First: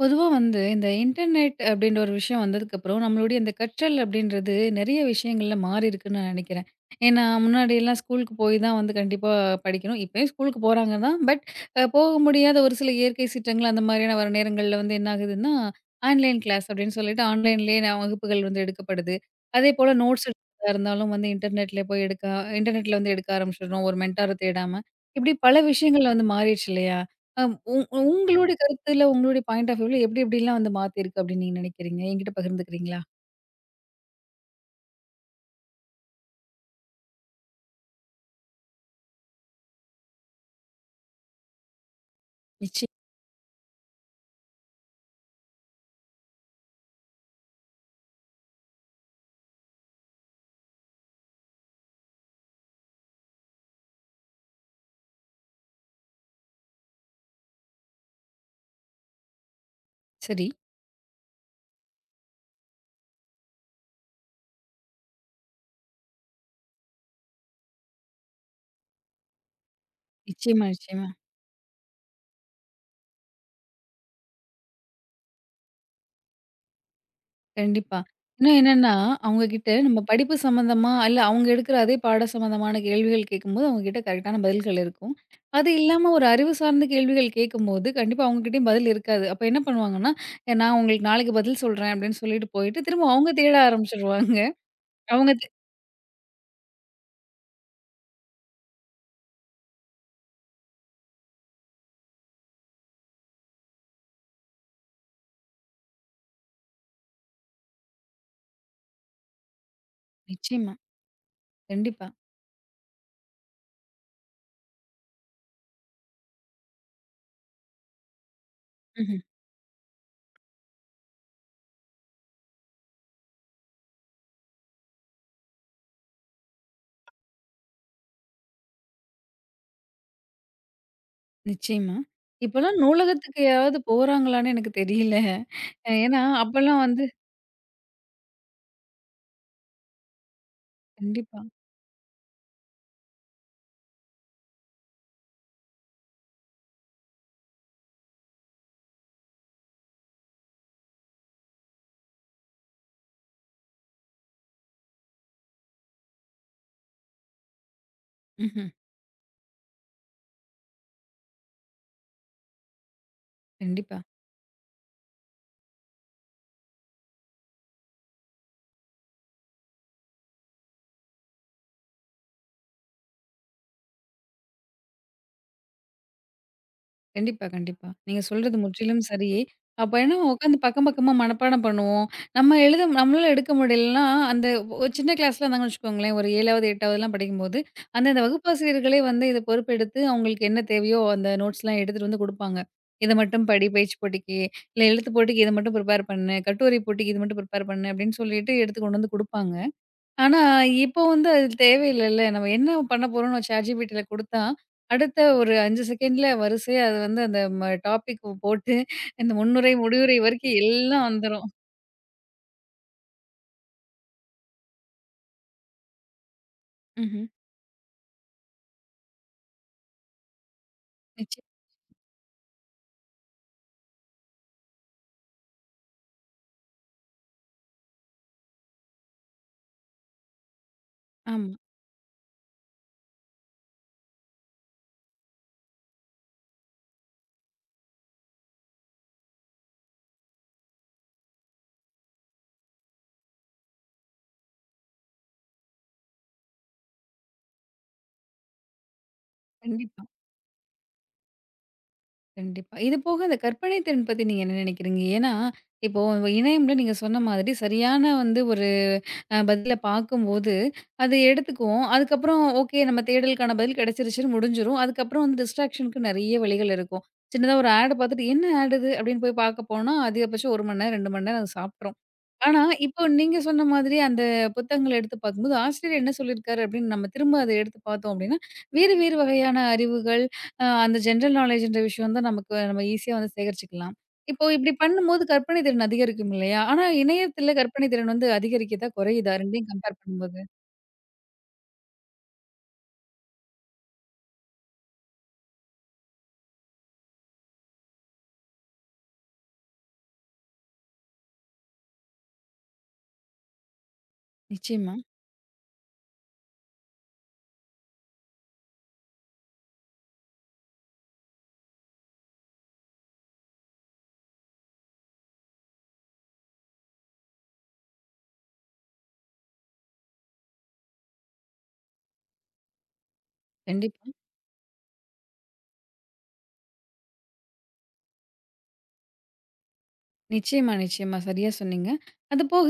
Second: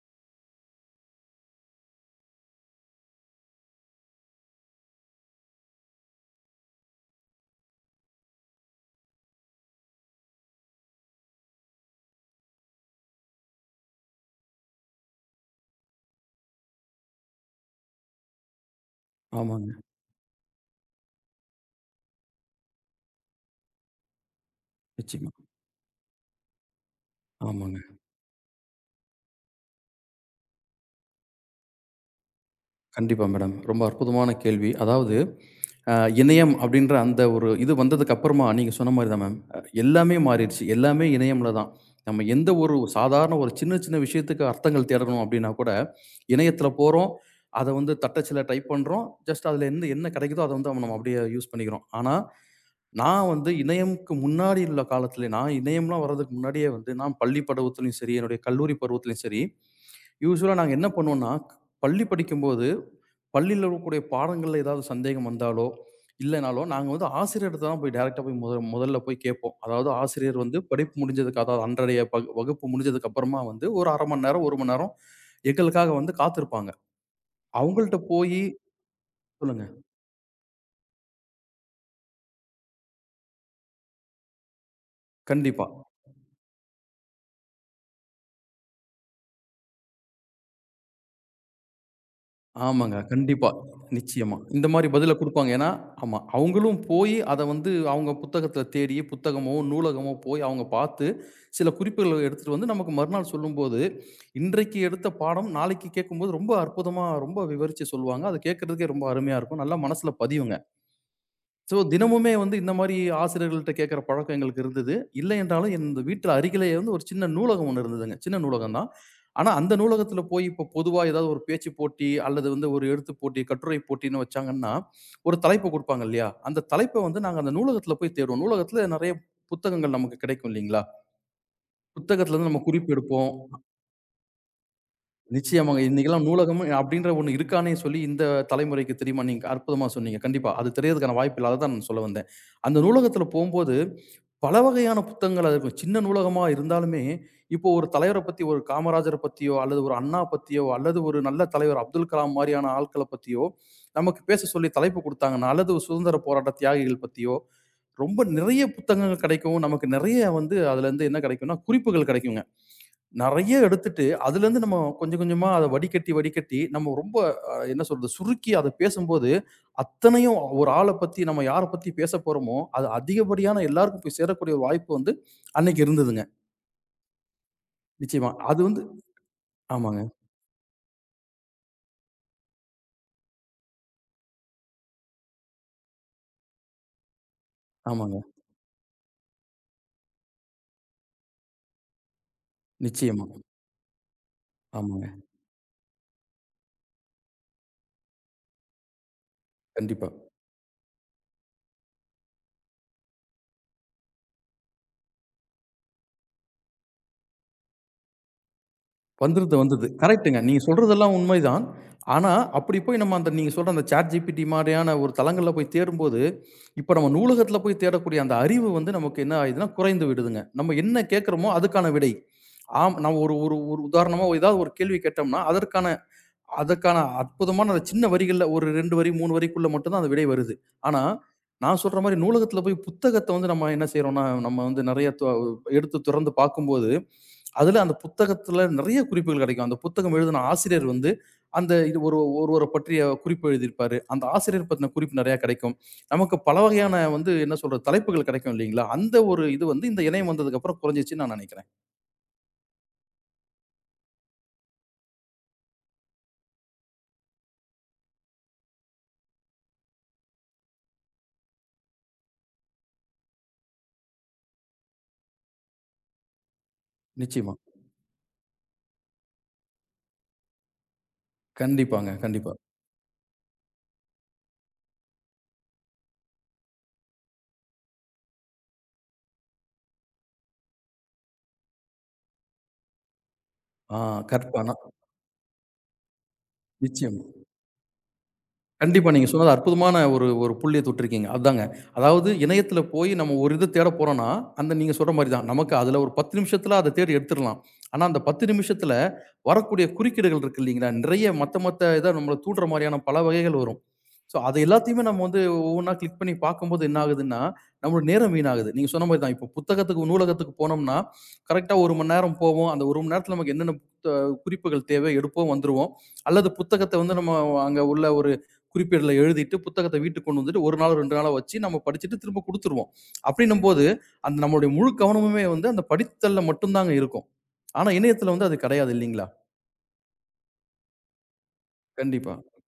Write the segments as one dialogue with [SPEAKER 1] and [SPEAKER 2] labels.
[SPEAKER 1] பொதுவா வந்து இந்த இன்டர்நெட் அப்படின்ற ஒரு விஷயம் வந்ததுக்கப்புறம், நம்மளுடைய இந்த கற்றல் அப்படின்றது நெறைய விஷயங்கள்ல மாறியிருக்குன்னு நான் நெனைக்கிறேன். ஏன்னா, முன்னாடியெல்லாம் ஸ்கூலுக்கு போய் தான் வந்து கண்டிப்பா படிக்கணும். இப்பயும் ஸ்கூலுக்கு போறாங்க தான். பட் அ போக முடியாத ஒரு சில இயற்கை சீற்றங்கள் அந்த மாதிரியான வர நேரங்கள்ல வந்து என்ன ஆகுதுன்னா, ஆன்லைன் கிளாஸ் அப்படின்னு சொல்லிட்டு ஆன்லைன்லேயே வகுப்புகள் வந்து எடுக்கப்படுது.
[SPEAKER 2] ஆமாங்க.
[SPEAKER 1] அதேபோல நோட்ஸ் எடுக்கிறதா இருந்தாலும் வந்து இன்டர்நெட்ல வந்து எடுக்க ஆரம்பிச்சுடுறோம். ஒரு மென்டார தேடாம. இப்படி
[SPEAKER 2] நிச்சயமா.
[SPEAKER 1] பல விஷயங்கள் வந்து மாறிடுச்சு இல்லையா? அம்
[SPEAKER 2] ஆமாங்க.
[SPEAKER 1] உங் உங்களுடைய கருத்துல, உங்களுடைய பாயிண்ட் ஆஃப் வியூல எப்படி எப்படிலாம் வந்து மாத்திருக்கு அப்படின்னு நீங்க நினைக்கிறீங்க? என்கிட்ட பகிர்ந்துக்கிறீங்களா?
[SPEAKER 2] கண்டிப்பா மேடம். ரொம்ப அற்புதமான கேள்வி. அதாவது அ இணையம் அப்படின்ற அந்த ஒரு இது வந்ததுக்கு அப்புறமா நீங்க சொன்ன மாரி தான் மேம். எல்லாமே மாறிடுச்சு. எல்லாமே இணையம்ல தான். நம்ம எந்த ஒரு
[SPEAKER 1] நிச்சயம்.
[SPEAKER 2] சாதாரண ஒரு சின்ன சின்ன விஷயத்துக்கு அர்த்தங்கள் தேடணும் அப்படின்னா கூட, இணையத்தில போறோம். அத வந்து தட்டச்சுல டைப் பண்றோம். ஜஸ்ட் அதில இருந்து என்ன கிடைக்குதோ அத வந்து நம்ம அப்படியே யூஸ் பண்ணிக்கிறோம். ஆனா, நான் வந்து இணையம்க்கு முன்னாடி உள்ள காலத்தில நான் இணையம்லாம் வர்றதுக்கு முன்னாடியே வந்து நான் பள்ளி பருவத்திலயும் சரி, என்னுடைய கல்லூரி பருவத்திலயும் சரி,
[SPEAKER 1] சரி.
[SPEAKER 2] யூசுவலா நாங்க என்ன பண்ணுவோம்னா, பள்ளி படிக்கும்போது, பள்ளியில இருக்கக்கூடிய பாடங்கள்ல ஏதாவது சந்தேகம் வந்தாலோ, இல்லனாலோ, நாங்க வந்து ஆசிரியர்ட்ட தான் போய் டைரக்ட்டா போய் முதல்ல போய் கேட்போம். அதாவது ஆசிரியர் வந்து
[SPEAKER 1] நிச்சயமா,
[SPEAKER 2] படிப்பு
[SPEAKER 1] நிச்சயமா.
[SPEAKER 2] முடிஞ்சதுக்கு அதாவது அன்றைய வகுப்பு முடிஞ்சதுக்கு அப்புறமா வந்து ஒரு 1/2 மணி நேரம், 1 மணி நேரம் எங்களுக்காக வந்து காத்திருப்பாங்க.
[SPEAKER 1] கண்டிப்பா.
[SPEAKER 2] அவங்கள்ட்ட போயி
[SPEAKER 1] இன்னும் என்னன்னா, அவங்க
[SPEAKER 2] சொல்லுங்க.
[SPEAKER 1] கிட்ட நம்ம படிப்பு சம்மந்தமா, இல்ல அவங்க எடுக்கிற அதே பாடம் சம்மந்தமான கேள்விகள் கேட்கும்போது, அவங்க கிட்ட கரெக்ட்டான பதில்கள் இருக்கும்.
[SPEAKER 2] கண்டிப்பா.
[SPEAKER 1] அது இல்லாம ஒரு அறிவு சார்ந்த கேள்விகள் கேட்கும்போது, கண்டிப்பா அவங்ககிட்டயும் பதில் இருக்காது. அப்ப என்ன பண்ணுவாங்கன்னா, "ஏ, "நான் உங்களுக்கு நாளைக்கு பதில் சொல்றேன்" அப்படின்னு சொல்லிட்டு போயிட்டு,
[SPEAKER 2] ஆமாங்க.
[SPEAKER 1] திரும்ப அவங்க
[SPEAKER 2] கண்டிப்பா.
[SPEAKER 1] தேட
[SPEAKER 2] நிச்சயமா.
[SPEAKER 1] ஆரம்பிச்சுருவாங்க.
[SPEAKER 2] இந்த மாரி பதில
[SPEAKER 1] அவங்க தே
[SPEAKER 2] குடுப்பாங்க. ஏன்னா, ஆமா. அவங்களும் போயி அத வந்து அவங்க புத்தகத்துல தேடி, புத்தகமோ, நூலகமோ போய் அவங்க பார்த்து, சில குறிப்புகள எடுத்துட்டு வந்து நமக்கு மறுநாள் சொல்லும்போது, இன்றைக்கு எடுத்த பாடம் நாளைக்கு கேட்கும்போது ரொம்ப அற்புதமா, ரொம்ப விவரிச்சு சொல்லுவாங்க. அத கேட்கறதுக்கே ரொம்ப அருமையா இருக்கும். நல்லா மனசுல பதியுங்க.
[SPEAKER 1] நிச்சயமா.
[SPEAKER 2] ஸோ
[SPEAKER 1] கண்டிப்பா.
[SPEAKER 2] தினமுமே வந்து இந்த மாரி ஆசிரியர்கள்ட்ட கேட்கிற பழக்கம் எங்களுக்கு இருந்தது. இல்லை என்றாலும் இந்த வீட்டு அருகிலேயே வந்து ஒரு சின்ன நூலகம் ஒண்ணு இருந்ததுங்க. சின்ன நூலகம் தான்.
[SPEAKER 1] ம்ஹ்ம்.
[SPEAKER 2] ஆனா அந்த நூலகத்தில போய் இப்போ பொதுவா ஏதாவது ஒரு பேச்சு போட்டி அல்லது வந்து ஒரு எழுத்து போட்டி, கட்டுரை போட்டின்னு வச்சாங்கன்னா, ஒரு தலைப்பு குடுப்பாங்க இல்லையா? அந்த தலைப்ப வந்து நாங்க அந்த நூலகத்தில போய் தேடுவோம். நூலகத்தில நெறைய புத்தகங்கள் நமக்கு கிடைக்கும் இல்லைங்களா?
[SPEAKER 1] நிச்சயமா.
[SPEAKER 2] புத்தகத்திலருந்து நம்ம
[SPEAKER 1] இப்பலாம்
[SPEAKER 2] குறிப்பு எடுப்போம்.
[SPEAKER 1] நூலகத்துக்கு யாராவது போறாங்களான்னு எனக்கு தெரியல.
[SPEAKER 2] நிச்சயமாங்க.
[SPEAKER 1] ஏன்னா,
[SPEAKER 2] இன்னைக்கெல்லாம் நூலகம்
[SPEAKER 1] அப்பலாம் வந்து
[SPEAKER 2] அப்படின்ற ஒண்ணு இருக்கான்னே சொல்லி இந்த தலைமுறைக்கு தெரியுமா? நீங்க அற்புதமா சொன்னீங்க. கண்டிப்பா. அது தெரியறதுக்கான வாய்ப்பு
[SPEAKER 1] கண்டிப்பா.
[SPEAKER 2] இல்ல. அததான் நான் சொல்ல வந்தேன். அந்த நூலகத்துல போம்போது, பல வகையான புத்தகங்கள் அது இருக்கும். சின்ன நூலகமா இருந்தாலுமே, இப்போ ஒரு தலைவர பத்தி ஒரு காமராஜர பத்தியோ, அல்லது ஒரு அண்ணா பத்தியோ, அல்லது ஒரு நல்ல தலைவர் அப்துல் கலாம் மாரியான ஆட்கள பத்தியோ, நமக்கு பேச சொல்லி தலைப்பு குடுத்தாங்கன்னா, அல்லது ஒரு சுதந்திர போராட்ட தியாகிகள் பத்தியோ, ரொம்ப நிறைய
[SPEAKER 1] ம்ஹ்ம்.
[SPEAKER 2] புத்தகங்கள் கெடைக்கும். நமக்கு நிறைய வந்து அதுலருந்து என்ன கெடைக்கும்னா, குறிப்புகள் கெடைக்குங்க. நெறைய
[SPEAKER 1] கண்டிப்பா,
[SPEAKER 2] எடுத்துட்டு, அதுலேருந்து நம்ம கொஞ்சம் கொஞ்சமா அத வடிகட்டி, வடிகட்டி நம்ம ரொம்ப என்ன சொல்றது? சுருக்கி அத பேசும்போது, அத்தனையும் ஒரு ஆள பத்தி நம்ம யார பத்தி பேசப் போறோமோ, அது அதிகப்படியான எல்லாருக்கும் போய் சேரக்கூடிய ஒரு வாய்ப்பு வந்து அன்னைக்கு இருந்ததுங்க.
[SPEAKER 1] கண்டிப்பா, கண்டிப்பா. நீங்க
[SPEAKER 2] நிச்சயமா.
[SPEAKER 1] சொல்றது
[SPEAKER 2] அது வந்து
[SPEAKER 1] முற்றிலும் சரி. அப்ப
[SPEAKER 2] ஆமாங்க,
[SPEAKER 1] ஏன்னா உட்காந்து பக்கம் பக்கமா மனப்பாடம் பண்ணுவோம். நம்ம எழுத நம்மளால எடுக்க முடியலன்னா, அந்த ஒ சின்ன கிளாஸ்ல இருந்தாங்கன்னு வச்சுக்கோங்களேன், ஒரு 7வது, 8வதுலாம் படிக்கும்போது,
[SPEAKER 2] ஆமாங்க.
[SPEAKER 1] அந்தந்த வகுப்பாசிரியர்களே வந்து இத பொறுப்பெடுத்து அவங்களுக்கு என்ன தேவையோ அந்த நோட்ஸ்லாம் எடுத்துட்டு வந்து குடுப்பாங்க. "இத
[SPEAKER 2] நிச்சயமா.
[SPEAKER 1] மட்டும் படி பேச்சு போட்டிக்கு, இல்ல
[SPEAKER 2] ஆமாங்க.
[SPEAKER 1] எழுத்து போட்டிக்கு இத மட்டும் ப்ரிப்பேர் பண்ணு, கட்டுரை போட்டிக்கு இது மட்டும் ப்ரிப்பேர் பண்ணு" அப்படின்னு சொல்லிட்டு எடுத்து கொண்டு வந்து குடுப்பாங்க.
[SPEAKER 2] கண்டிப்பா.
[SPEAKER 1] ஆனா, இப்போ வந்து அது தேவையில்லல்ல. நம்ம என்ன பண்ண போறோம்னு ChatGPTல குடுத்தா, அடுத்த ஒரு 5 செகண்ட்ல வரிசையா அது வந்து அந்த டாபிக் போட்டு, இந்த
[SPEAKER 2] வந்துருது,
[SPEAKER 1] முன்னுரை,
[SPEAKER 2] வந்துருது.
[SPEAKER 1] முடிவுரை
[SPEAKER 2] கரெக்ட்டுங்க.
[SPEAKER 1] வரைக்கும்
[SPEAKER 2] நீங்க
[SPEAKER 1] எல்லாம்
[SPEAKER 2] சொல்றதெல்லாம்
[SPEAKER 1] வந்துரும்.
[SPEAKER 2] உண்மைதான். ஆனா, அப்படி போய் நம்ம அந்த நீங்க சொல்ற அந்த ChatGPT மாரியான ஒரு தளங்கள்ல போய் தேடும்போது, இப்ப நம்ம
[SPEAKER 1] ம்ஹ்ம்.
[SPEAKER 2] நூலகத்துல போய் தேடக்கூடிய அந்த அறிவு வந்து நமக்கு என்ன ஆயிடுதுன்னா, குறைந்து விடுதுங்க. நம்ம என்ன
[SPEAKER 1] நிச்சயமா.
[SPEAKER 2] கேட்கிறோமோ அதுக்கான விடை. ஆம் நம்ம ஒரு ஒரு ஒரு உதாரணமா ஒரு ஏதாவது ஒரு கேள்வி கேட்டோம்னா, அதற்கான அதற்கான அற்புதமான அந்த சின்ன வரிகள்ல ஒரு 2 வரி, 3 வரிக்குள்ள மட்டும் தான் அந்த விடை வருது. ஆனா,
[SPEAKER 1] ஆமா.
[SPEAKER 2] நான் சொல்ற மாரி நூலகத்துல போய் புத்தகத்த வந்து நம்ம என்ன செய்றோம்னா, நம்ம வந்து நெறைய எடுத்து தொறந்து பார்க்கும்போது அதுல அந்த புத்தகத்துல நிறைய குறிப்புகள் கிடைக்கும். அந்த புத்தகம் எழுதின ஆசிரியர் வந்து, அந்த இது ஒரு ஒருவர பற்றிய குறிப்பு எழுதியிருப்பாரு. அந்த ஆசிரியர் பத்தின குறிப்பு நிறையா கிடைக்கும். நமக்கு பல வகையான வந்து என்ன சொல்றது, தலைப்புகள் கிடைக்கும் இல்லைங்களா? அந்த ஒரு இது வந்து இந்த
[SPEAKER 1] கண்டிப்பா,
[SPEAKER 2] இணையம் வந்ததுக்கு அப்புறம் குறைஞ்சிருச்சுன்னு நான் நினைக்கிறேன்.
[SPEAKER 1] கண்டிப்பா. இது போக அந்த கற்பனை திறன் பத்தி நீங்க என்ன நெனைக்கிறீங்க? ஏன்னா, இப்போ இணையம்ல நீங்க சொன்ன மாதிரி சரியான வந்து ஒரு பதில பார்க்கும்போது, அது எடுத்துக்குவோம். அதுக்கப்புறம் ஓகே நம்ம தேடலுக்கான பதில் கிடைச்சிருச்சுன்னு முடிஞ்சிரும். அதுக்கப்புறம் வந்து டிஸ்ட்ராக்ஷனுக்கு நெறைய வழிகள் இருக்கும்.
[SPEAKER 2] நிச்சயமா.
[SPEAKER 1] சின்னதா ஒரு ஆட் பார்த்துட்டு, என்ன ஆட் இது? அப்படின்னு போய் பார்க்க போனா, அதிகபட்சம் 1 மணி நேரம், 2 மணி நேரம் அது சாப்ட்ரும்.
[SPEAKER 2] கண்டிப்பாங்க, கண்டிப்பா.
[SPEAKER 1] ஆனா, இப்போ நீங்க சொன்ன மாதிரி அந்த புத்தகங்கள எடுத்து பார்க்கும்போது, ஆசிரியர் என்ன சொல்லியிருக்காரு அப்படின்னு நம்ம திரும்ப அத எடுத்து பார்த்தோம் அப்படின்னா, வேறு வேறு வகையான அறிவுகள், அந்த ஜெனரல் நாலேஜ்ன்ற விஷயம் தான் நமக்கு நம்ம ஈஸியா வந்து சேகரிச்சுக்கலாம்.
[SPEAKER 2] ஆ
[SPEAKER 1] இப்போ இப்டி
[SPEAKER 2] கற்பனா
[SPEAKER 1] பண்ணும்போது கற்பனை திறன் அதிகரிக்கும் இல்லையா? ஆனா
[SPEAKER 2] நிச்சயமா.
[SPEAKER 1] இணையத்தில கற்பனை திறன் வந்து அதிகரிக்குதா?
[SPEAKER 2] கண்டிப்பா. நீங்க
[SPEAKER 1] குறையுதா?
[SPEAKER 2] சொன்னது
[SPEAKER 1] 2யும்
[SPEAKER 2] அற்புதமான
[SPEAKER 1] கம்பேர்
[SPEAKER 2] ஒரு
[SPEAKER 1] பண்ணும்போது?
[SPEAKER 2] ஒரு புள்ளிய தொட்டிருக்கீங்க. அதாங்க. அதாவது இணையத்தில போய் நம்ம ஒரு இது தேட போறோம்னா, அந்த நீங்க சொல்ற மாரி தான். நமக்கு அதுல ஒரு 10 நிமிஷத்தில அத தேடி எடுத்துரலாம். ஆனா, அந்த 10 நிமிஷத்தில வரக்கூடிய குறுக்கீடுகள் இருக்கு இல்லீங்களா? நிறைய மத்த மத்த இத நம்மள தூண்டுற மாரியான பல வகைகள் வரும். ஸோ, அது
[SPEAKER 1] நிச்சயமா.
[SPEAKER 2] எல்லாத்தையுமே நம்ம வந்து ஒவ்வொன்னா கிளிக் பண்ணி பார்க்கும்போது என்ன ஆகுதுன்னா, நம்மளோட நேரம் வீணாகுது. நீங்க சொன்ன மாரி தான். இப்போ புத்தகத்துக்கு, நூலகத்துக்கு போனோம்னா, கரெக்ட்டா 1 மணி நேரம் போவோம். அந்த 1 மணி நேரத்தில நமக்கு என்னென்ன குறிப்புகள் தேவை எடுப்போம், வந்துருவோம். அல்லது புத்தகத்த வந்து நம்ம அங்க உள்ள ஒரு குறிப்பேடுல எழுதிட்டு, புத்தகத்த வீட்டுக்கு கொண்டு வந்துட்டு 1 நாளோ, 2 நாளோ வச்சு நம்ம படிச்சுட்டு திரும்ப குடுத்துருவோம். அப்படின்னும்போது,
[SPEAKER 1] கண்டிப்பா.
[SPEAKER 2] அந்த நம்மளுடைய முழு கவனமுமே வந்து அந்த படித்தல்ல மட்டும் தாங்க இருக்கும். ஆனா இணையத்துல வந்து அது கிடையாது இல்லீங்களா?
[SPEAKER 1] நிச்சயமா, நிச்சயமா. சரியா சொன்னீங்க.
[SPEAKER 2] கண்டிப்பா.
[SPEAKER 1] அதுபோக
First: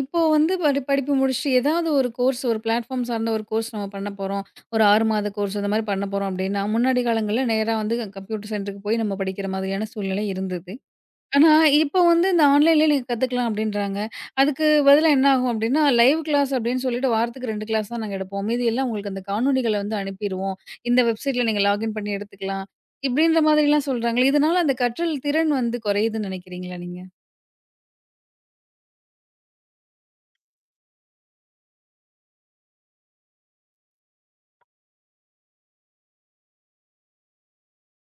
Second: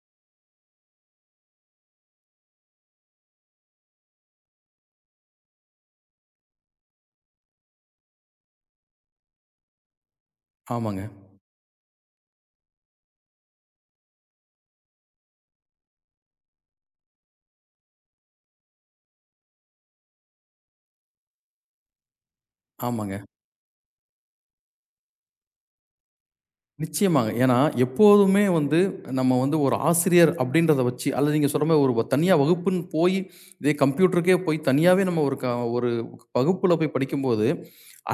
[SPEAKER 1] இப்போ வந்து படிப்பு முடிச்சுட்டு ஏதாவது ஒரு கோர்ஸ் ஒரு பிளாட்ஃபார்ம் சார்ந்த ஒரு கோர்ஸ் நம்ம பண்ண போறோம். ஒரு 6 மாத கோர்ஸ் அந்த மாரி பண்ண போறோம் அப்டின்னா, முன்னாடி காலங்கள்ல நேரா வந்து கம்ப்யூட்டர் சென்டருக்கு போய் நம்ம படிக்கிற மாதிரியான சூழ்நிலை இருந்தது.
[SPEAKER 2] ஆமாங்க,
[SPEAKER 1] ஆனா, இப்போ வந்து இந்த ஆன்லைன்லயே நீங்க கத்துக்கலாம் அப்டின்றாங்க. அதுக்கு பதிலா என்ன ஆகும் அப்டின்னா, லைவ் கிளாஸ் அப்டின்னு சொல்லிட்டு வாரத்துக்கு 2 கிளாஸ் தான் நாங்க எடுப்போம். மீதி எல்லாம் உங்களுக்கு அந்த காணொளிகள வந்து அனுப்பிருவோம். இந்த வெப்சைட்ல நீங்க லாகின் பண்ணி எடுத்துக்கலாம்.
[SPEAKER 2] ஆமாங்க.
[SPEAKER 1] இப்டின்ற மாதிரிலாம் சொல்றாங்களே, இதனால அந்த கற்றல் திறன் வந்து குறையுதுன்னு நெனைக்கிறீங்களா நீங்க?
[SPEAKER 2] நிச்சயமாங்க. ஏன்னா எப்போதுமே வந்து நம்ம வந்து ஒரு ஆசிரியர் அப்படின்றத வச்சு அல்லது நீங்க சொல்ற மாரி தனியா வகுப்புன்னு போய் இதே கம்ப்யூட்டருக்கே போய் தனியாவே நம்ம ஒரு வகுப்புல போய் படிக்கும்போது,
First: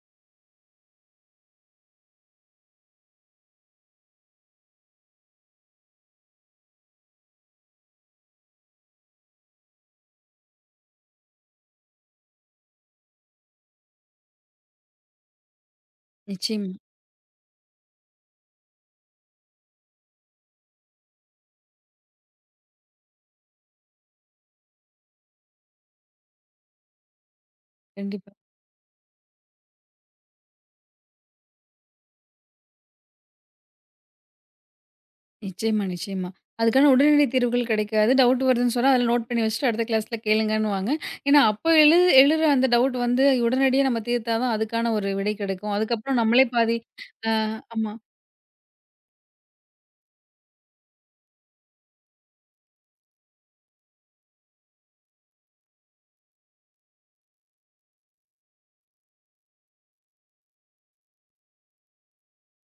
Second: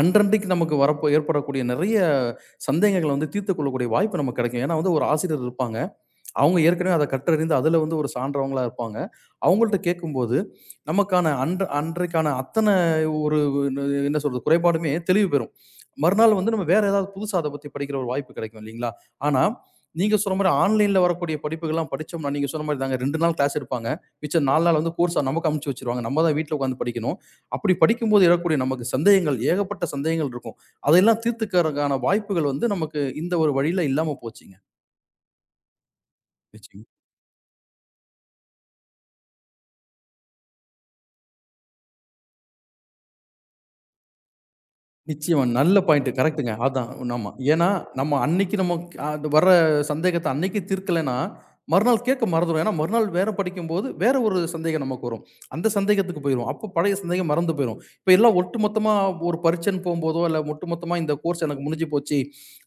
[SPEAKER 2] அன்றன்றைக்கு நமக்கு வரப்போ ஏற்படக்கூடிய நெறைய சந்தேகங்கள வந்து தீர்த்துக் கொள்ளக்கூடிய வாய்ப்பு நமக்கு கிடைக்கும். ஏன்னா வந்து ஒரு ஆசிரியர் இருப்பாங்க. அவங்க ஏற்கனவே அத கற்றறிந்து அதுல வந்து ஒரு சான்றவங்களா இருப்பாங்க. அவங்கள்ட்ட கேட்கும்போது, நமக்கான அன்றைக்கான ஒரு என்ன சொல்றது? குறைபாடுமே தெளிவு பெறும். மறுநாள் வந்து நம்ம
[SPEAKER 1] நிச்சயமா.
[SPEAKER 2] வேற ஏதாவது புதுசா அத பத்தி படிக்கிற ஒரு வாய்ப்பு கிடைக்கும் இல்லீங்களா? ஆனா, நீங்க சொன்ன மாரி ஆன்லைன்ல வரக்கூடிய படிப்புகள்லாம் படிச்சோம்னா, நீங்க சொன்ன மாரி தாங்க 2 நாள் கிளாஸ் எடுப்பாங்க. மிச்சம் 4 நாள் வந்து கோர்ஸா நமக்கு அமுச்சு வச்சுருவாங்க. நம்ம தான் வீட்ல உட்காந்து படிக்கணும். அப்படி படிக்கும்போது
[SPEAKER 1] கண்டிப்பா.
[SPEAKER 2] எழக்கூடிய நமக்கு சந்தேகங்கள், ஏகப்பட்ட சந்தேகங்கள் இருக்கும். அதையெல்லாம் தீர்த்துக்கறக்கான வாய்ப்புகள் வந்து நமக்கு இந்த ஒரு வழியில இல்லாம போச்சுங்க.
[SPEAKER 1] நிச்சயமா, நிச்சயமா.
[SPEAKER 2] நிச்சயமா.
[SPEAKER 1] அதுக்கான உடனடி தீர்வுகள் கிடைக்காது. டவுட் வருதுன்னு சொன்னா, அதில நோட் பண்ணி வச்சுட்டு அடுத்த கிளாஸ்ல கேளுங்கன்னுவாங்க. ஏன்னா, அப்போ எழுற அந்த டவுட் வந்து உடனடியா நம்ம தீர்த்தா தான் அதுக்கான ஒரு விடை
[SPEAKER 2] நிச்சயமா.
[SPEAKER 1] கிடைக்கும்.
[SPEAKER 2] நல்ல பாயிண்ட்
[SPEAKER 1] அதுக்கப்புறம் நம்மளே
[SPEAKER 2] கரெக்ட்டுங்க.
[SPEAKER 1] பாதி
[SPEAKER 2] அதான் ஆமா.
[SPEAKER 1] ஆ
[SPEAKER 2] ஏன்னா,
[SPEAKER 1] ஆமா.
[SPEAKER 2] நம்ம அன்னைக்கு நம்ம அது வர்ற சந்தேகத்த அன்னைக்கு தீர்க்கலன்னா, மறுநாள் கேட்க மறந்துரும். ஏன்னா, மறுநாள் வேற படிக்கும்போது, வேற ஒரு சந்தேகம் நமக்கு வரும். அந்த சந்தேகத்துக்கு போயிருவோம். அப்போ பழைய சந்தேகம் மறந்து போயிரும். இப்ப எல்லாம் ஒட்டுமொத்தமா ஒரு பரீட்சைன்னு போம்போதோ, இல்ல ஒட்டுமொத்தமா இந்த கோர்ஸ் எனக்கு முடிஞ்சு போச்சு.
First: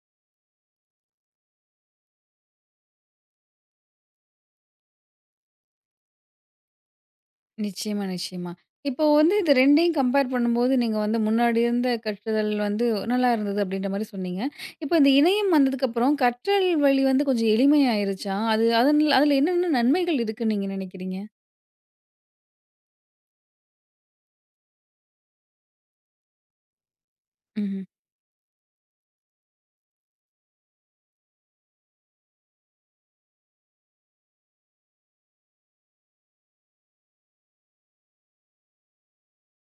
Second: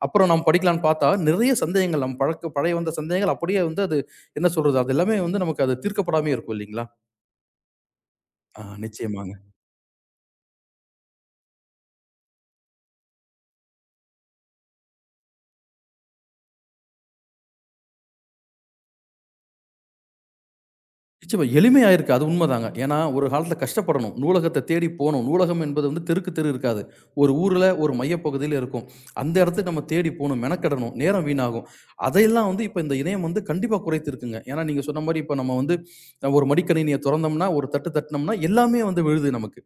[SPEAKER 2] அப்புறம் நம்ம படிக்கலான்னு பார்த்தா, நிறைய சந்தேகங்கள் நம்ம பழைய வந்த சந்தேகங்கள் அப்படியே வந்து அது என்ன சொல்றது? அது எல்லாமே வந்து நமக்கு அது தீர்க்கப்படாமயே இருக்கும் இல்லீங்களா?
[SPEAKER 1] நிச்சயமா, நிச்சயமா. இப்போ வந்து
[SPEAKER 2] நிச்சயமாங்க.
[SPEAKER 1] இது 2யும் கம்பேர் பண்ணும்போது, நீங்க வந்து முன்னாடி இருந்த கற்றுதல் வந்து நல்லா இருந்தது அப்படின்ற மாரி சொன்னீங்க. இப்போ இந்த இணையம் வந்ததுக்கப்புறம் கற்றல் வழி வந்து கொஞ்சம் எளிமையாயிருச்சா? அது அதன் அதுல என்னென்ன நன்மைகள் இருக்குன்னு நீங்க நினைக்கிறீங்க?
[SPEAKER 2] நிச்சயமா எளிமையா இருக்கு. அது உண்மதாங்க. ஏன்னா, ஒரு காலத்துல கஷ்டப்படணும். நூலகத்த தேடி போணும். நூலகம் என்பது வந்து தெருக்கு தெரு இருக்காது. ஒரு ஊர்ல
[SPEAKER 1] ம்ஹ்ம்.
[SPEAKER 2] ஒரு மையப்பகுதியில இருக்கும். அந்த இடத்துக்கு நம்ம தேடி போணும், மெனக்கெடணும், நேரம் வீணாகும். அதையெல்லாம் வந்து இப்ப இந்த இணையம் வந்து கண்டிப்பா குறைத்திருக்குங்க. ஏன்னா, நீங்க சொன்ன மாரி இப்ப நம்ம வந்து ஒரு மடிக்கணினிய தொறந்தோம்னா, ஒரு தட்டு தட்டுனோம்னா எல்லாமே வந்து விழுது நமக்கு.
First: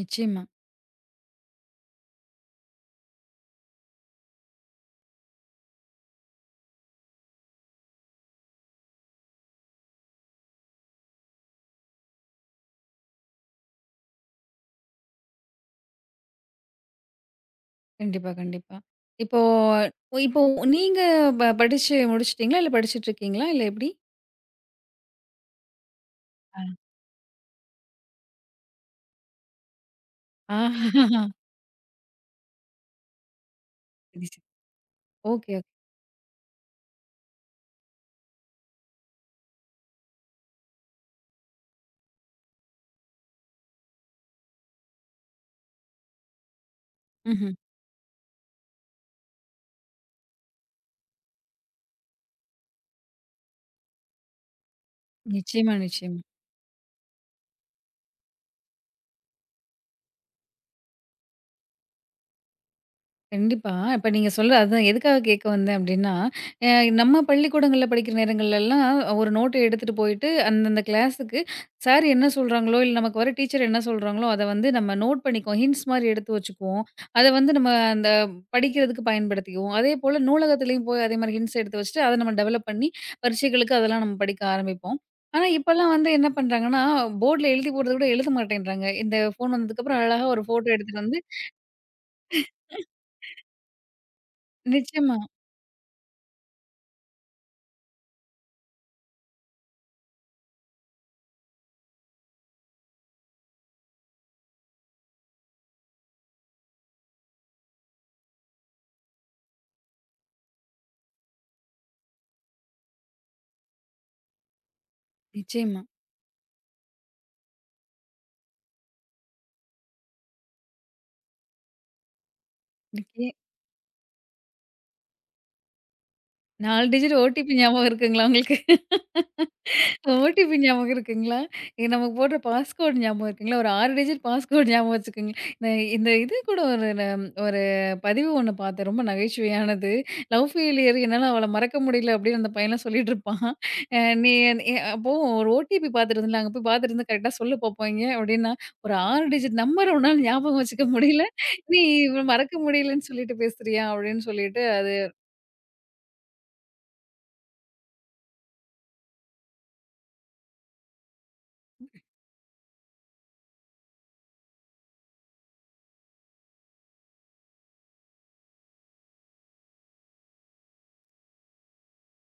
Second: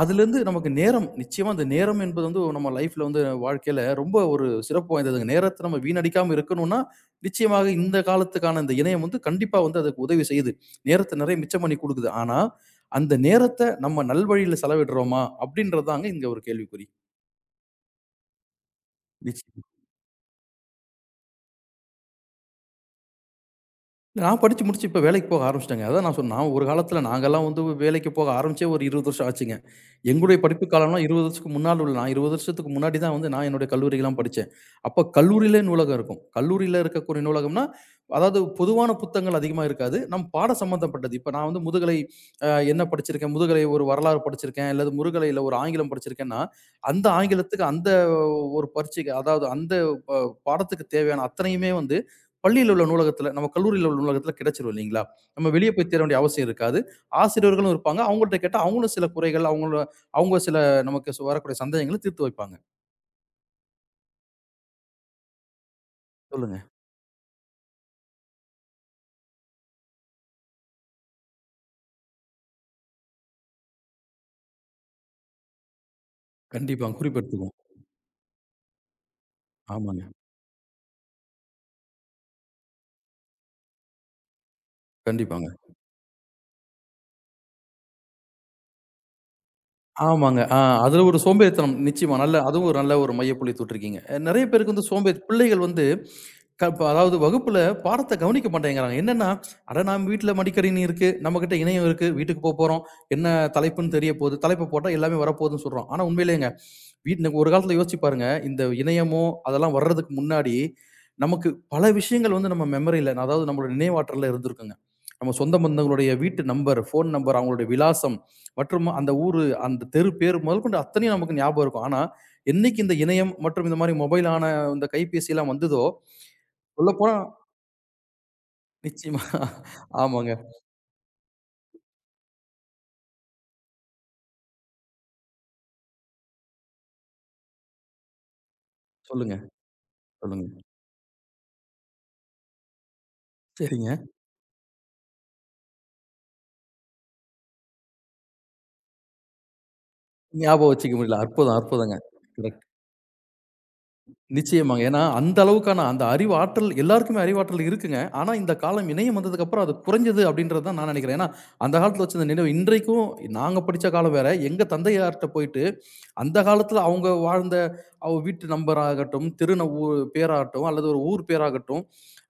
[SPEAKER 2] அதுலேருந்து நமக்கு நேரம் நிச்சயமா அந்த நேரம் என்பது வந்து நம்ம லைஃப்ல வந்து வாழ்க்கையில ரொம்ப ஒரு சிறப்பு வாய்ந்ததுங்க. நேரத்தை நம்ம வீணடிக்காம இருக்கணும்னா, நிச்சயமாக இந்த காலத்துக்கான இந்த இணையம் வந்து கண்டிப்பா வந்து அதுக்கு உதவி செய்யுது. நேரத்த நெறைய மிச்சம் பண்ணி குடுக்குது. ஆனா, அந்த நேரத்த நம்ம நல்வழியில செலவிடுறோமா? அப்படின்றது தாங்க இங்க ஒரு கேள்விக்குறி.
[SPEAKER 1] கண்டிப்பா, கண்டிப்பா. இப்போ
[SPEAKER 2] நிச்சயம்.
[SPEAKER 1] இப்போ நீங்க படிச்சு முடிச்சுட்டீங்களா? இல்ல படிச்சுட்டு இருக்கீங்களா? இல்ல எப்படி?
[SPEAKER 2] நான் படிச்சு முடிச்சு இப்ப வேலைக்கு போக ஆரம்பிச்சுட்டேங்க. அதான் நான் சொன்னேன். நான் ஒரு
[SPEAKER 1] ஆ.
[SPEAKER 2] காலத்துல நாங்கலாம் வந்து வேலைக்கு போக ஆரம்பிச்சே ஒரு 20 வருஷம் ஆச்சுங்க. எங்களுடைய படிப்பு காலம்லாம்
[SPEAKER 1] ஆஹா.
[SPEAKER 2] 20 வருஷத்துக்கு முன்னால உள்ள நான் 20 வருஷத்துக்கு முன்னாடி தான் வந்து நான் என்னுடைய கல்லூரிலாம்
[SPEAKER 1] சரி, சரி.
[SPEAKER 2] படிச்சேன். அப்ப
[SPEAKER 1] ஓகே,
[SPEAKER 2] கல்லூரியிலே
[SPEAKER 1] ஓகே.
[SPEAKER 2] நூலகம் இருக்கும். கல்லூரியில இருக்கக்கூடிய நூலகம்னா, அதாவது பொதுவான புத்தகங்கள் அதிகமா இருக்காது. நம் பாட சம்மந்தப்பட்டது. இப்ப நான் வந்து முதுகலை என்ன படிச்சிருக்கேன், முதுகலை ஒரு வரலாறு படிச்சிருக்கேன், அல்லது முதுகலையில ஒரு ஆங்கிலம் படிச்சிருக்கேன்னா, அந்த
[SPEAKER 1] ம்ஹ்ம்.
[SPEAKER 2] ஆங்கிலத்துக்கு அந்த ஒரு பரீட்சைக்கு அதாவது அந்த ப பாடத்துக்கு தேவையான அத்தனையுமே வந்து பள்ளியில உள்ள நூலகத்துல, நம்ம கல்லூரியில உள்ள நூலகத்துல கிடைச்சிரும் இல்லைங்களா? நம்ம வெளிய
[SPEAKER 1] நிச்சயமா,
[SPEAKER 2] போய் தேட வேண்டிய
[SPEAKER 1] நிச்சயமா.
[SPEAKER 2] அவசியம் இருக்காது. ஆசிரியர்களும் இருப்பாங்க. அவங்கள்ட்ட கேட்டா அவங்களும் சில குறைகள், அவங்களோட அவங்க சில நமக்கு வரக்கூடிய சந்தேகங்கள தீர்த்து வைப்பாங்க.
[SPEAKER 1] கண்டிப்பா. இப்ப நீங்க சொல்ற அதான் எதுக்காக கேட்க வந்தேன் அப்டின்னா,
[SPEAKER 2] சொல்லுங்க.
[SPEAKER 1] அ நம்ம பள்ளிக்கூடங்கள்ல படிக்கிற நேரங்கள்லலாம் ஒரு நோட்ட எடுத்துட்டு போயிட்டு, அந்தந்த கிளாஸுக்கு சார் என்ன சொல்றாங்களோ, இல்ல நமக்கு வர டீச்சர் என்ன சொல்றாங்களோ, அத வந்து நம்ம நோட் பண்ணிக்குவோம். ஹிண்ட்ஸ் மாரி எடுத்து வச்சுக்குவோம்.
[SPEAKER 2] கண்டிப்பாங்க.
[SPEAKER 1] அத வந்து
[SPEAKER 2] குறிப்பெடுத்துக்குவோம்.
[SPEAKER 1] நம்ம அந்த படிக்கிறதுக்கு பயன்படுத்திக்குவோம்.
[SPEAKER 2] ஆமாங்க.
[SPEAKER 1] அதேபோல நூலகத்திலயும் போய் அதே மாரி ஹிண்ட்ஸ் எடுத்து வச்சுட்டு, அத நம்ம டெவலப் பண்ணி பரீட்சைகளுக்கு அதெல்லாம் நம்ம படிக்க ஆரம்பிப்போம். ஆனா
[SPEAKER 2] கண்டிப்பாங்க.
[SPEAKER 1] இப்பலாம் வந்து என்ன பண்றாங்கன்னா, போர்ட்ல எழுதி போடுறத விட எழுத மாட்டேன்றாங்க. இந்த ஃபோன் வந்ததுக்கப்புறம் அழகா
[SPEAKER 2] ஆமாங்க.
[SPEAKER 1] ஒரு ஃபோட்டோ எடுத்துட்டு
[SPEAKER 2] அதுல
[SPEAKER 1] வந்து
[SPEAKER 2] ஒரு சோம்பேறித்தனம் நிச்சயமா. நல்ல அதுவும் ஒரு நல்ல ஒரு மையப்புள்ளி தொட்டிருக்கீங்க. நெறைய பேருக்கு வந்து
[SPEAKER 1] நிச்சயமா,
[SPEAKER 2] சோம்பேறி பிள்ளைகள் வந்து க ப அதாவது வகுப்புல பாடத்த கவனிக்க மாட்டேங்கிறாங்க. என்னன்னா, அட நம்ம வீட்ல மடிக்கணினி இருக்கு, நம்மகிட்ட இணையம் இருக்கு, வீட்டுக்கு போறோம். என்ன தலைப்புன்னு தெரிய போகுது. தலைப்ப போட்டா எல்லாமே வரப்போகுதுன்னு சொல்றோம். ஆனா உண்மையிலேங்க, வீட்ல ஒரு காலத்துல யோசிச்சு பாருங்க. இந்த இணையமோ, அதெல்லாம் வர்றதுக்கு முன்னாடி, நமக்கு பல விஷயங்கள் வந்து நம்ம மெமரியில, அதாவது நம்மளோட நினைவாற்றல்ல இருந்திருக்குங்க. நம்ம சொந்த
[SPEAKER 1] நிச்சயமா.
[SPEAKER 2] பந்தங்களுடைய வீட்டு நம்பர், ஃபோன் நம்பர், அவங்களுடைய விலாசம் மற்றும் அந்த ஊரு, அந்த தெரு பேர் முதற்கொண்டு அத்தனையும் நமக்கு ஞாபகம் இருக்கும். ஆனா, என்னைக்கு இந்த
[SPEAKER 1] இன்னைக்கு
[SPEAKER 2] இணையம் மற்றும் இந்த மாரி மொபைலான இந்த கைபேசி எல்லாம் வந்ததோ,
[SPEAKER 1] 4
[SPEAKER 2] சொல்லப்போனா
[SPEAKER 1] டிஜிட் ஓடிபி ஞாபகம் இருக்குங்களா உங்களுக்கு?
[SPEAKER 2] நிச்சயமா. ஆமாங்க.
[SPEAKER 1] ஓடிபி ஞாபகம் இருக்குங்களா? நமக்கு போடுற பாஸ்கோட் ஞாபகம் இருக்குங்களா? ஒரு 6 டிஜிட் பாஸ்கோட் ஞாபகம் வச்சுக்கோங்க. இந்த இந்த இது கூட ஒரு பதிவு ஒண்ணு பார்த்தேன். ரொம்ப
[SPEAKER 2] சொல்லுங்க,
[SPEAKER 1] நகைச்சுவையானது. "லவ்
[SPEAKER 2] சொல்லுங்க.
[SPEAKER 1] ஃபெயிலியர் என்னால அவள மறக்க முடியல" அப்படின்னு அந்த பையன்லாம் சொல்லிட்டு இருப்பான்.
[SPEAKER 2] சரிங்க.
[SPEAKER 1] அ நீ எ அப்போ ஒரு ஓடிபி பார்த்துட்டு இருந்தல, "அங்க போய் பார்த்துட்டு வந்து கரெக்ட்டா சொல்லு பார்ப்போங்க" அப்படின்னா, "ஒரு 6 டிஜிட் நம்பர் உன்னால ஞாபகம்
[SPEAKER 2] ஞாபகம்
[SPEAKER 1] வச்சுக்க
[SPEAKER 2] வச்சுக்க முடியல.
[SPEAKER 1] முடியல.
[SPEAKER 2] அற்புதம்,
[SPEAKER 1] நீ
[SPEAKER 2] அற்புதங்க.
[SPEAKER 1] இவளை மறக்க முடியலன்னு சொல்லிட்டு பேசுறியா?" அப்படின்னு சொல்லிட்டு
[SPEAKER 2] நிச்சயமாங்க.
[SPEAKER 1] அது
[SPEAKER 2] ஏன்னா, அந்த அளவுக்கான அந்த அறிவாற்றல் எல்லாருக்குமே அறிவாற்றல் இருக்குங்க. ஆனா, இந்த காலம் இணையம் வந்ததுக்கு அப்புறம் அது குறைஞ்சது அப்படின்றது தான் நான் நினைக்கிறேன். ஏன்னா, அந்த காலத்துல வச்சிருந்த நினைவு இன்றைக்கும் நாங்க படிச்ச காலம் வேற. எங்க தந்தையார்ட்ட போயிட்டு, அந்த காலத்துல அவங்க வாழ்ந்த அவங்க வீட்டு நம்பர் ஆகட்டும், தெரு ஊ பேராகட்டும், அல்லது ஒரு ஊர் பேராகட்டும்,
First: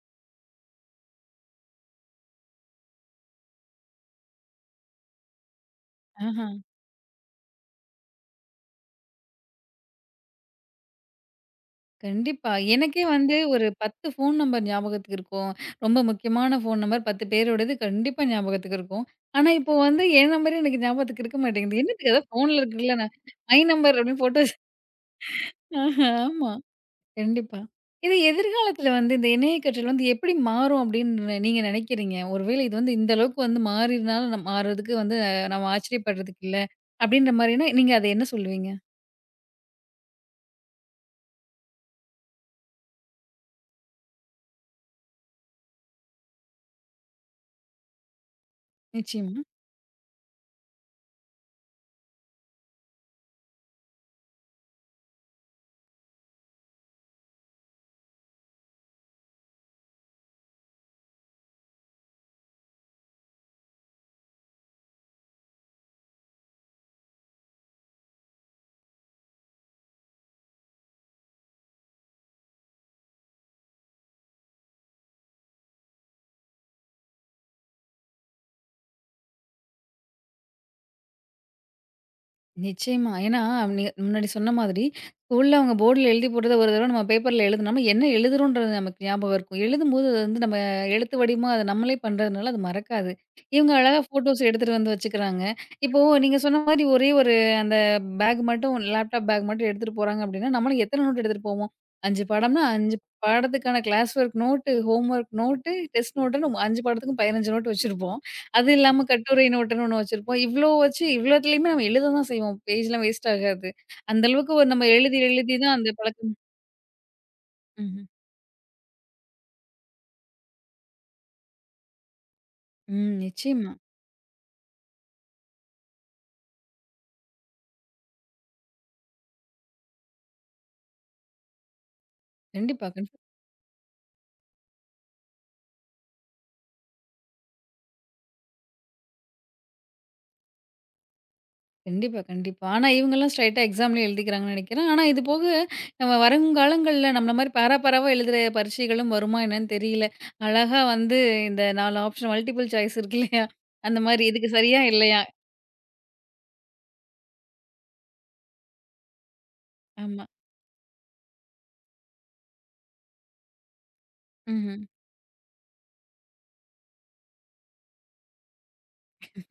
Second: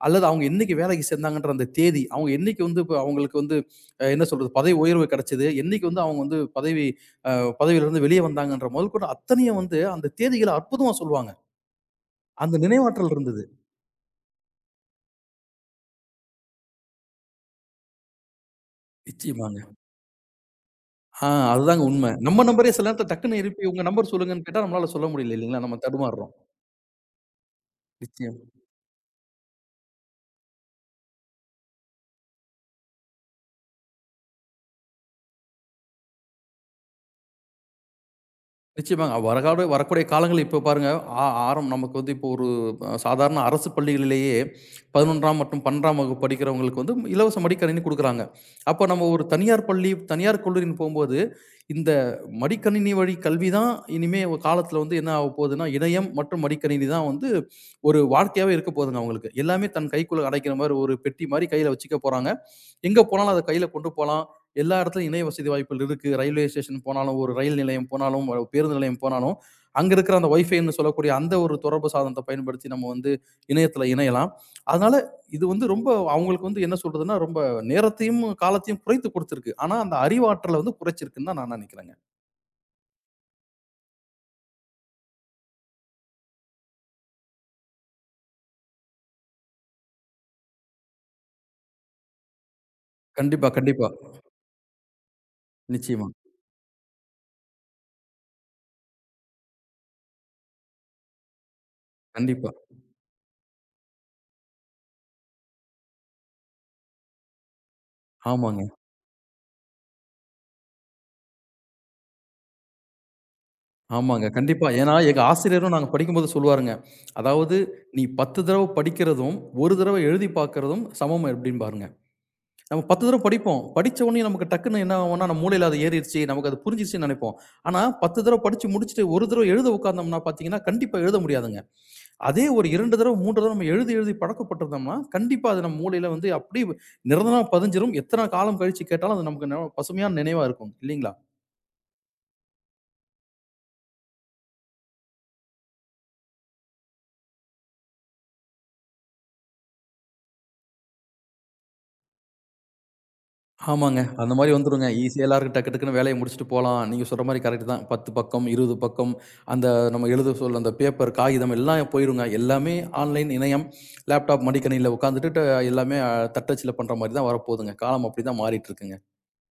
[SPEAKER 2] அல்லது அவங்க என்னைக்கு வேலைக்கு சேர்ந்தாங்கன்ற அந்த தேதி, அவங்க என்னைக்கு வந்து இப்ப அவங்களுக்கு வந்து என்ன சொல்றது? பதவி உயர்வு கிடைச்சது, என்னைக்கு வந்து அவங்க வந்து
[SPEAKER 1] ஆஹா.
[SPEAKER 2] அ பதவியிலிருந்து வெளிய வந்தாங்கன்ற முதற்கொண்டு அத்தனையும் வந்து அந்த தேதிகள அற்புதமா சொல்லுவாங்க.
[SPEAKER 1] கண்டிப்பா.
[SPEAKER 2] அந்த
[SPEAKER 1] எனக்கே
[SPEAKER 2] நினைவாற்றல்
[SPEAKER 1] வந்து
[SPEAKER 2] இருந்தது.
[SPEAKER 1] ஒரு 10 ஃபோன் நம்பர் ஞாபகத்துக்கு இருக்கும். ரொம்ப முக்கியமான ஃபோன் நம்பர் 10 பேரோடது கண்டிப்பா ஞாபகத்துக்கு இருக்கும். ஆனா,
[SPEAKER 2] நிச்சயமாங்க.
[SPEAKER 1] இப்போ வந்து என் நம்பரே எனக்கு ஞாபகத்துக்கு
[SPEAKER 2] ஆ
[SPEAKER 1] இருக்க மாட்டேங்குது.
[SPEAKER 2] அதுதாங்க உண்ம.
[SPEAKER 1] என்னத்துக்கு ஏதோ
[SPEAKER 2] நம்ம
[SPEAKER 1] ஃபோன்ல
[SPEAKER 2] நம்பரே சில
[SPEAKER 1] இருக்குல்ல
[SPEAKER 2] நேரத்துல
[SPEAKER 1] நான்
[SPEAKER 2] டக்குன்னு
[SPEAKER 1] மை
[SPEAKER 2] எழுப்பி உங்க
[SPEAKER 1] நம்பர்
[SPEAKER 2] நம்பர்
[SPEAKER 1] அப்படின்னு போட்டு
[SPEAKER 2] சொல்லுங்கன்னு
[SPEAKER 1] வச்சு
[SPEAKER 2] கேட்டா நம்மளால சொல்ல முடியல இல்லீங்களா? நம்ம
[SPEAKER 1] ஆஹா
[SPEAKER 2] தடுமாறுறோம்.
[SPEAKER 1] ஆமா. கண்டிப்பா. இது
[SPEAKER 2] நிச்சயம்.
[SPEAKER 1] எதிர்காலத்துல வந்து இந்த இணைய கற்றல் வந்து எப்படி மாறும் அப்படின்னு நீங்க நினைக்கிறீங்க? ஒருவேளை இது வந்து இந்த அளவுக்கு வந்து மாறினாலும் நம் மாறுறதுக்கு வந்து நம்ம ஆச்சரியப்படுறதுக்கு இல்ல. அப்படின்ற மாரினா, நீங்க அத என்ன சொல்லுவீங்க?
[SPEAKER 2] நிச்சயமாங்க. வரகாடு வரக்கூடிய காலங்கள் இப்ப பாருங்க, ஆ ஆரம் நமக்கு வந்து இப்போ ஒரு சாதாரண அரசு பள்ளிகளிலேயே 11ஆம் மற்றும் 12ஆம் வகுப்பு படிக்கிறவங்களுக்கு வந்து இலவச மடிக்கணினி குடுக்குறாங்க. அப்ப நம்ம ஒரு
[SPEAKER 1] நிச்சயமா.
[SPEAKER 2] தனியார் பள்ளி, தனியார் கல்லூரின்னு போம்போது, இந்த மடிக்கணினி வழி கல்வி தான் இனிமே காலத்துல வந்து என்ன ஆகப் போகுதுன்னா, இணையம் மற்றும் மடிக்கணினி தான் வந்து ஒரு வாழ்க்கையாவே இருக்கப் போகுதுங்க அவங்களுக்கு. எல்லாமே தன் கைக்குள்ள அடைக்கிற மாரி ஒரு பெட்டி மாரி கையில வச்சுக்க போறாங்க. எங்க போனாலும் அத கையில கொண்டு போலாம். எல்லா இடத்துலயும் இணைய வசதி வாய்ப்புகள் இருக்கு. ரயில்வே ஸ்டேஷன் போனாலும், ஒரு ரயில் நிலையம் போனாலும், ஒரு பேருந்து நிலையம் போனாலும், அங்க இருக்கிற அந்த வைஃபைன்னு சொல்லக்கூடிய அந்த ஒரு தொடர்பு சாதனத்த பயன்படுத்தி நம்ம வந்து இணையத்துல இணையலாம். அதனால இது வந்து ரொம்ப அவங்களுக்கு வந்து என்ன சொல்றதுன்னா, ரொம்ப நேரத்தையும், காலத்தையும் குறைத்து குடுத்திருக்கு. ஆனா, அந்த அறிவாற்றல வந்து குறைச்சிருக்குன்னு தான் நான் நினைக்கிறேங்க.
[SPEAKER 1] நிச்சயமா. ஏன்னா, நீ முன்னாடி சொன்ன மாதிரி, ஸ்கூல்ல அவங்க போர்டுல எழுதி போட்டத ஒரு தடவ நம்ம பேப்பர்ல எழுதுனோம்னா, என்ன எழுதுறோன்றது நமக்கு ஞாபகம் இருக்கும். எழுதும்போது அது வந்து நம்ம எழுத்து வடிவமா அத நம்மளே பண்றதுனால அது மறக்காது.
[SPEAKER 2] கண்டிப்பா,
[SPEAKER 1] இவங்க
[SPEAKER 2] கண்டிப்பா.
[SPEAKER 1] அழகா ஃபோட்டோஸ் எடுத்துட்டு வந்து வச்சுக்கிறாங்க. இப்போ
[SPEAKER 2] நிச்சயமா.
[SPEAKER 1] நீங்க சொன்ன மாரி ஒரே ஒரு அந்த பேக் மட்டும் லேப்டாப் பேக் மட்டும் எடுத்துட்டு போறாங்க அப்படின்னா, நம்மளும் எத்தன நோட் எடுத்துட்டு போவோம்? 5
[SPEAKER 2] கண்டிப்பா.
[SPEAKER 1] பாடம்னா 5 பாடத்துக்கான class work note, home work note, test நோட்டுன்னு 5 பாடத்துக்கும் 15 நோட் வச்சிருப்போம்.
[SPEAKER 2] ஆமாங்க.
[SPEAKER 1] அது இல்லாம கட்டுரை நோட்டுன்னு ஒண்ணு வச்சிருப்போம். இவ்ளோ வச்சு இவ்ளோத்துலயுமே நம்ம எழுத தான் செய்வோம். பேஜ்லாம் வேஸ்ட் ஆகாது. அந்த
[SPEAKER 2] ஆமாங்க.
[SPEAKER 1] அளவுக்கு ஒரு
[SPEAKER 2] கண்டிப்பா.
[SPEAKER 1] நம்ம
[SPEAKER 2] ஏன்னா,
[SPEAKER 1] எழுதி
[SPEAKER 2] எங்க
[SPEAKER 1] எழுதி
[SPEAKER 2] ஆசிரியரும்
[SPEAKER 1] தான்
[SPEAKER 2] நாங்க
[SPEAKER 1] அந்த
[SPEAKER 2] படிக்கும்போது
[SPEAKER 1] பழக்கம்
[SPEAKER 2] சொல்லுவாருங்க. அதாவது,
[SPEAKER 1] ம்ஹ்ம்.
[SPEAKER 2] "நீ 10 தடவ படிக்கிறதும், 1 தடவ எழுதி பார்க்கிறதும் சமம்" அப்படிம்பாருங்க. நம்ம 10
[SPEAKER 1] ம்.
[SPEAKER 2] தடவ படிப்போம்.
[SPEAKER 1] நிச்சயமா.
[SPEAKER 2] படிச்ச உடனே நமக்கு டக்குன்னு என்ன ஆகும்னா, நம்ம மூளையில அது ஏறிருச்சு, நமக்கு அது புரிஞ்சிருச்சுன்னு நெனைப்போம். ஆனா, 10 தடவ படிச்சு முடிச்சுட்டு 1 தடவ எழுத உட்கார்ந்தோம்னா பார்த்தீங்கன்னா, கண்டிப்பா எழுத முடியாதுங்க. அதே ஒரு
[SPEAKER 1] கண்டிப்பா,
[SPEAKER 2] 2 தடவ,
[SPEAKER 1] கண்டிப்பா.
[SPEAKER 2] 3 தடவ நம்ம எழுதி எழுதி பழக்கப்பட்டுருந்தோம்னா, கண்டிப்பா அது நம்ம மூளையில வந்து அப்படியே நிரந்தரமா பதிஞ்சிரும். எத்தன காலம் கழிச்சு கேட்டாலும், அது நமக்கு பசுமையான நினைவா இருக்கும். இல்லீங்களா?
[SPEAKER 1] கண்டிப்பா, கண்டிப்பா. ஆனா இவங்கலாம் ஸ்ட்ரெயிட்டா எக்ஸாம்லயே எழுதிக்கிறாங்கன்னு நெனைக்கிறேன். ஆனா இது போக நம்ம வருங்காலங்கள்ல நம்மள மாரி பேரா, பேராவா எழுதுற பரீட்சைகளும் வருமா என்னன்னு தெரியல. அழகா வந்து இந்த 4 ஆப்ஷன் மல்டிபிள் சாய்ஸ் இருக்கு இல்லையா? அந்த
[SPEAKER 2] ஆமாங்க.
[SPEAKER 1] மாரி
[SPEAKER 2] அந்த
[SPEAKER 1] இதுக்கு
[SPEAKER 2] மாரி
[SPEAKER 1] சரியா?
[SPEAKER 2] வந்துருங்க.
[SPEAKER 1] இல்லையா?
[SPEAKER 2] ஈஸியா எல்லாருக்கும் டக்கு டக்குன்னு வேலைய முடிச்சுட்டு போலாம். நீங்க சொல்ற மாரி கரெக்ட் தான். 10 பக்கம், 20 பக்கம் அந்த நம்ம
[SPEAKER 1] ஆமா.
[SPEAKER 2] எழுத சொல்ல அந்த பேப்பர், காகிதம் எல்லாம் போயிருங்க. எல்லாமே ஆன்லைன் இணையம், லேப்டாப்
[SPEAKER 1] ம்ஹ்ம்.
[SPEAKER 2] மடிக்கணினியில உட்காந்துட்டு எல்லாமே தட்டச்சுல பண்ற மாரி தான் வரப்போதுங்க. காலம் அப்படிதான் மாறிட்டு இருக்குங்க.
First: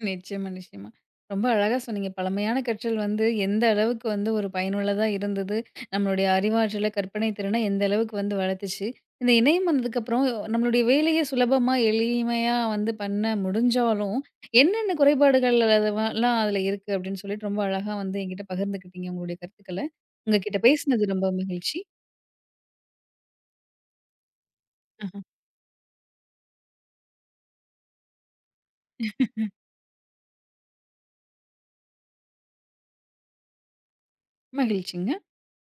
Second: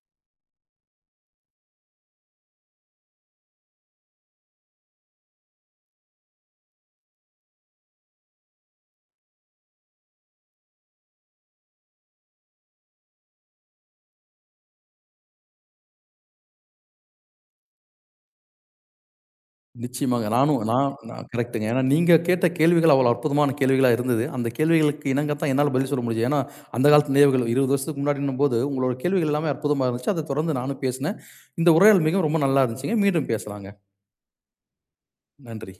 [SPEAKER 1] நிச்சயமா, நிச்சயமா. ரொம்ப அழகா சொன்னீங்க. பழமையான கற்றல் வந்து எந்த அளவுக்கு வந்து ஒரு பயனுள்ளதா இருந்தது. நம்மளுடைய அறிவாற்றல, கற்பனை திறன எந்த அளவுக்கு வந்து வளர்த்துச்சு. இந்த இணையம் வந்ததுக்கப்புறம் நம்மளுடைய வேலைய சுலபமா, எளிமையா வந்து பண்ண முடிஞ்சாலும், என்னென்ன குறைபாடுகள் அதுவெல்லாம் அதில இருக்கு அப்படின்னு சொல்லிட்டு ரொம்ப அழகா வந்து என்கிட்ட பகிர்ந்துக்கிட்டீங்க உங்களுடைய கருத்துக்கள.
[SPEAKER 2] நிச்சயமாங்க.
[SPEAKER 1] உங்ககிட்ட
[SPEAKER 2] நானும் நான்
[SPEAKER 1] பேசினது ரொம்ப
[SPEAKER 2] நான் கரெக்ட்டுங்க.
[SPEAKER 1] மகிழ்ச்சி.
[SPEAKER 2] ஏன்னா நீங்க கேட்ட கேள்விகள் அவ்வளோ அற்புதமான கேள்விகளா இருந்தது. அந்த கேள்விகளுக்கு
[SPEAKER 1] ஆஹ
[SPEAKER 2] இணங்க தான் என்னால பதில் சொல்ல முடிஞ்சது. ஏன்னா அந்த காலத்து நினைவுகள் 20 வருஷத்துக்கு முன்னாடின்னும்போது, உங்களோட கேள்விகள் எல்லாமே அற்புதமா இருந்துச்சு. அத தொடர்ந்து நானும் பேசினேன். இந்த உரையாடல் மிகவும் ரொம்ப நல்லா இருந்துச்சுங்க. மீண்டும் பேசலாங்க.
[SPEAKER 1] மகிழ்ச்சிங்க.
[SPEAKER 2] நன்றி.